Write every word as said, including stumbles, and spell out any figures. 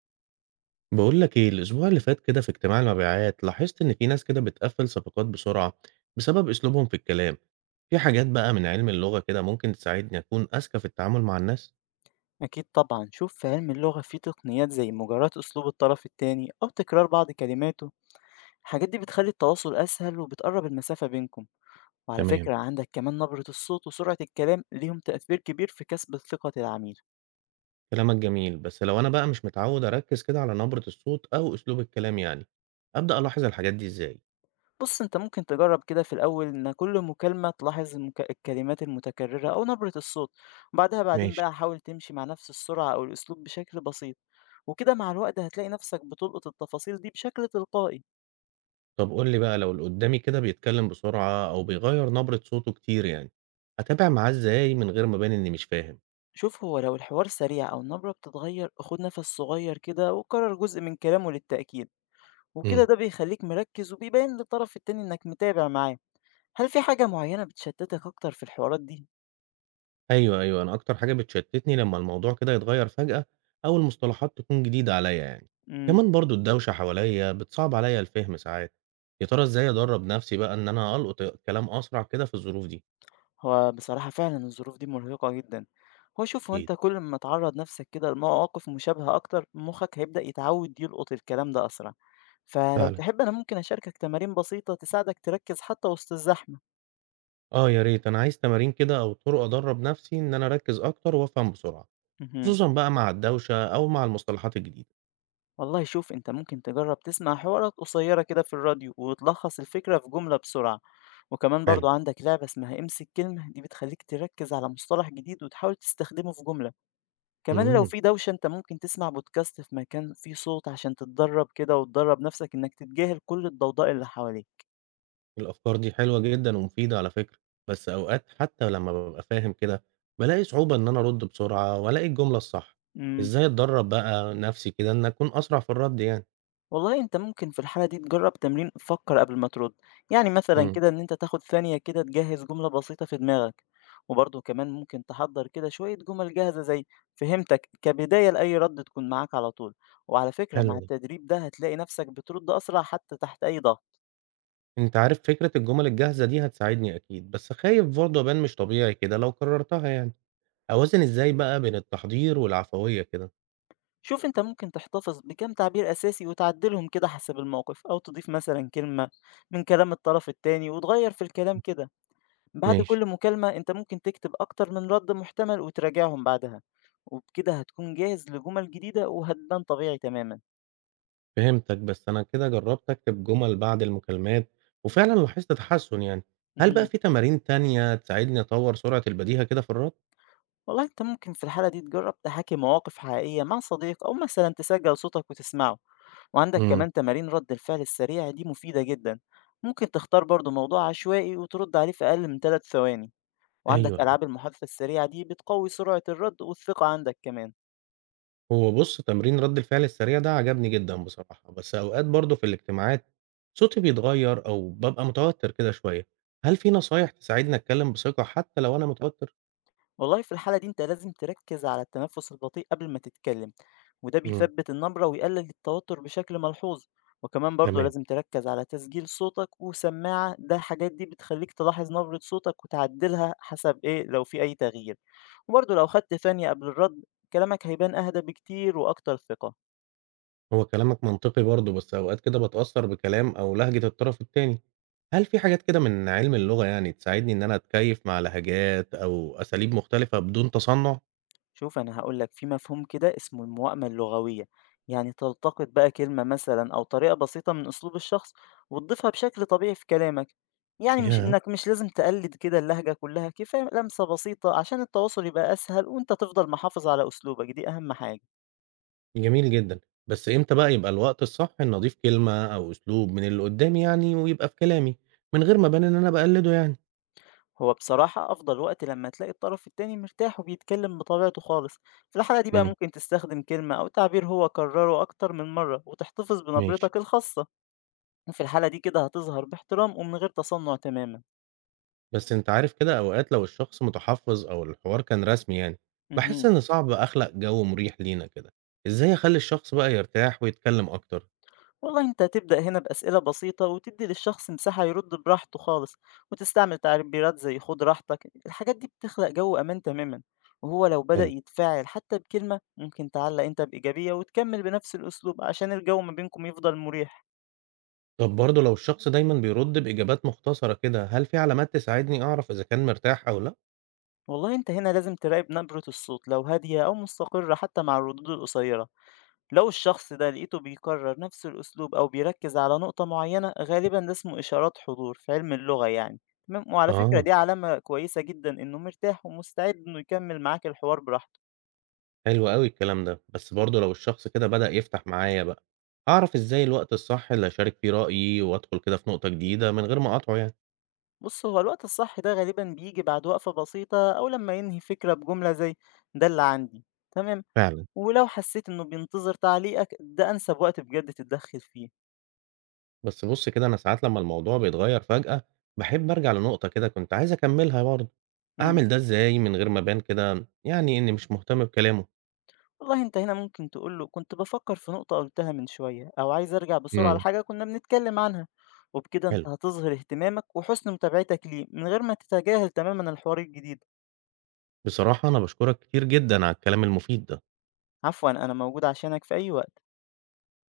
بقول لك ايه، الاسبوع اللي فات كده في اجتماع المبيعات لاحظت ان في ناس كده بتقفل صفقات بسرعة بسبب اسلوبهم في الكلام. في حاجات بقى من علم اللغة كده ممكن تساعدني اكون اذكى في التعامل مع الناس؟ أكيد طبعا. شوف، في علم اللغة في تقنيات زي مجاراة أسلوب الطرف التاني أو تكرار بعض كلماته. الحاجات دي بتخلي التواصل أسهل وبتقرب المسافة بينكم. وعلى تمام، فكرة عندك كمان نبرة الصوت وسرعة الكلام ليهم تأثير كبير في كسب ثقة العميل. كلامك جميل، بس لو انا بقى مش متعود اركز كده على نبرة الصوت او اسلوب الكلام يعني، ابدا الاحظ الحاجات دي ازاي؟ بص، أنت ممكن تجرب كده في الأول إن كل مكالمة تلاحظ المك... الكلمات المتكررة أو نبرة الصوت، وبعدها بعدين ماشي. بقى حاول تمشي مع نفس السرعة أو الأسلوب بشكل بسيط. وكده مع الوقت هتلاقي نفسك بتلقط التفاصيل دي بشكل تلقائي. طب قول لي بقى، لو اللي قدامي كده بيتكلم بسرعة او بيغير نبرة صوته كتير يعني، اتابع معاه ازاي من غير ما ابان اني مش فاهم؟ شوف، هو لو الحوار سريع أو النبرة بتتغير خد نفس صغير كده وكرر جزء من كلامه للتأكيد. وكده ده بيخليك مركز وبيبين للطرف التاني إنك متابع معاه. هل في حاجة معينة بتشتتك أكتر في الحوارات دي؟ أيوه، أيوه، أنا أكتر حاجة بتشتّتني لمّا الموضوع كده يتغيّر فجأة أو المصطلحات تكون جديدة عليّا يعني، امم كمان برضه الدوشة حواليّا بتصعب عليّا الفهم ساعات، يا ترى إزاي أدرّب نَفْسي بقى إن أنا ألقط الكلام أسرع كده في الظروف دي؟ هو بصراحة فعلا الظروف دي مرهقة جدا. هو شوف هو أكيد. أنت كل ما تعرض نفسك كده لمواقف مشابهة أكتر، مخك هيبدأ يتعود يلقط الكلام ده أسرع. فلو فعلًا. تحب أنا ممكن أشاركك تمارين بسيطة تساعدك تركز حتى وسط الزحمة. آه يا ريت، أنا عايز تمارين كده أو طُرق أدرّب نَفْسي إن أنا أركّز أكتر وأفهم بسرعة، مهم. خصوصًا بقى مع الدوشة أو مع المصطلحات الجديدة. والله، شوف، انت ممكن تجرب تسمع حوارات قصيرة كده في الراديو وتلخص الفكرة في جملة بسرعة. وكمان برضو حلو. عندك لعبة اسمها امسك كلمة، دي بتخليك تركز على مصطلح جديد وتحاول تستخدمه في جملة. كمان لو إمم. في دوشة، انت ممكن تسمع بودكاست في مكان فيه صوت عشان تتدرب كده وتدرب نفسك انك تتجاهل كل الضوضاء اللي حواليك. الأفكار دي حلوة جدًا ومفيدة على فكرة، بس أوقات حتى لمّا بابقى فاهم كده، بالاقي صعوبة إن أنا أرُد بسرعة وألاقي الجملة الصح. امم إزاي أتدرب بقى نفسي كده إن أكون أسرع في الرد يعني؟ والله، أنت ممكن في الحالة دي تجرّب تمرين فكّر قبل ما ترد، يعني مثلًا إمم. كده إن أنت تاخد ثانية كده تجهّز جملة بسيطة في دماغك. وبرضه كمان ممكن تحضّر كده شوية جُمل جاهزة زي فهمتك كبداية لأي رد تكون معاك على طول. وعلى فكرة حلو مع ده. التدريب ده هتلاقي نفسك بترد أسرع حتى تحت أي ضغط. أنت عارف فكرة الجمل الجاهزة دي هتساعدني أكيد، بس خايف برضه أبان مش طبيعي كده لو كررتها يعني. أوازن إزاي بقى بين التحضير والعفوية كده؟ شوف، أنت ممكن تحتفظ بكام تعبير أساسي وتعدّلهم كده حسب الموقف، أو تضيف مثلًا كلمة من كلام الطرف التاني وتغيّر في الكلام كده. بعد ماشي. كل مكالمة أنت ممكن تكتب أكتر من رد محتمل وتراجعهم بعدها. وبكده هتكون جاهز لجمل جديدة وهتبان طبيعي تماما. فهمتك. بس أنا كده جربت أكتب جمل بعد المكالمات وفعلا لاحظت تحسن يعني. هل بقى مهم. في تمارين تانية تساعدني أطور سرعة البديهة كده في الرد؟ والله، أنت ممكن في الحالة دي تجرب تحاكي مواقف حقيقية مع صديق، أو مثلا تسجل صوتك وتسمعه. وعندك امم كمان تمارين رد الفعل السريع، دي مفيدة جدا. ممكن تختار برضو موضوع عشوائي وترد عليه في أقل من تلات ثواني. أيوه، وعندك أيوه. ألعاب المحادثة السريعة دي بتقوي سرعة الرد والثقة عندك كمان. هو بص، تمرين رد الفعل السريع ده عجبني جدا بصراحة، بس أوقات برضه في الاجتماعات صوتي بيتغير أو ببقى متوتر كده شوية. هل في نصايح تساعدني أتكلم بثقة حتى لو أنا متوتر؟ والله، في الحالة دي أنت لازم تركز على التنفس البطيء قبل ما تتكلم، وده امم بيثبت النبرة ويقلل التوتر بشكل ملحوظ. وكمان برضه تمام. لازم تركز على تسجيل صوتك وسماعة، ده حاجات دي بتخليك تلاحظ نبرة صوتك وتعدلها حسب إيه لو في أي تغيير. وبرضه لو خدت ثانية قبل الرد كلامك هيبان أهدى بكتير وأكتر ثقة. هو كلامك منطقي برضه، بس أوقات كده باتأثّر بكلام أو لهجة الطرف التاني. هل في حاجات كده من علم اللغة يعني تساعدني إن أنا أتكيّف مع لهجات أو أساليب مختلفة بدون تصنُّع؟ شوف، أنا هاقول لك في مفهوم كده اسمه الموائمة اللغوية، يعني تلتقط بقى كلمة مثلا أو طريقة بسيطة من أسلوب الشخص وتضيفها بشكل طبيعي في كلامك. يعني مش ياه! إنك مش لازم تقلد كده اللهجة كلها، كفاية لمسة بسيطة عشان التواصل يبقى أسهل، وأنت تفضل محافظ على أسلوبك، دي أهم حاجة. جميل جدًا. بس إمتى بقى يبقى الوقت الصح إني أضيف كلمة أو أسلوب من اللي قدّامي يعني ويبقى في كلامي، من غير ما أبان إن أنا باقلّده يعني؟ هو بصراحة أفضل وقت لما تلاقي الطرف التاني مرتاح وبيتكلم بطبيعته خالص. في الحالة دي بقى إمم. ممكن تستخدم كلمة أو تعبير هو كرره أكتر من مرة وتحتفظ ماشي. بنبرتك الخاصة. في الحالة دي كده هتظهر باحترام ومن غير تصنع تماما. بس أنت عارف كده، أوقات لو الشخص متحفّظ أو الحوار كان رسمي يعني، باحس مهم. إن صعب أخلق جو مُريح لينا كده. إزاي أخلّي الشخص بقى يرتاح ويتكلّم أكتر؟ والله، انت هتبدأ هنا بأسئلة بسيطة وتدي للشخص مساحة يرد براحته خالص، وتستعمل تعبيرات زي خد راحتك. الحاجات دي بتخلق جو أمان تماما. وهو لو بدأ حلو. يتفاعل حتى بكلمة ممكن تعلق انت بإيجابية وتكمل بنفس الأسلوب عشان الجو ما بينكم يفضل مريح. طب برضه لو الشخص دايمًا بيرد بإجابات مختصرة كده، هل في علامات تساعدني أعرف إذا كان مرتاح أو لأ؟ والله، انت هنا لازم تراقب نبرة الصوت لو هادية أو مستقرة حتى مع الردود القصيرة. لو الشخص ده لقيته بيكرر نفس الأسلوب أو بيركز على نقطة معينة، غالبا ده اسمه إشارات حضور في علم اللغة يعني. تمام، وعلى فكرة آه. دي علامة كويسة جدا إنه مرتاح ومستعد إنه يكمل معاك الحوار براحته. حلو أوي الكلام ده. بس برضه لو الشخص كده بدأ يفتح معايا بقى، أعرف إزاي الوقت الصح اللي أشارك فيه رأيي وأدخل كده في نقطة جديدة من غير ما أقاطعه يعني؟ بص، هو الوقت الصح ده غالبا بيجي بعد وقفة بسيطة أو لما ينهي فكرة بجملة زي ده اللي عندي. تمام. فعلا. ولو حسيت إنه بينتظر تعليقك ده أنسب وقت بجد تتدخل فيه. بس بُص كده، أنا ساعات لمّا الموضوع بيتغير فجأة، باحب أرجع لنقطة كده كنت عايز أكملها برضه. مم. أعمل ده إزاي من غير ما أبان كده يعني إني مش مهتم بكلامه؟ والله، أنت هنا ممكن تقول له كنت بفكر في نقطة قلتها من شوية، أو عايز أرجع بسرعة إمم. لحاجة كنا بنتكلم عنها. وبكده أنت حلو. هتظهر اهتمامك وحسن متابعتك ليه من غير ما تتجاهل تماما الحوار الجديد. بصراحة أنا باشكرك كتير جدًا على الكلام المفيد ده. عفوا، أنا موجود عشانك في أي وقت.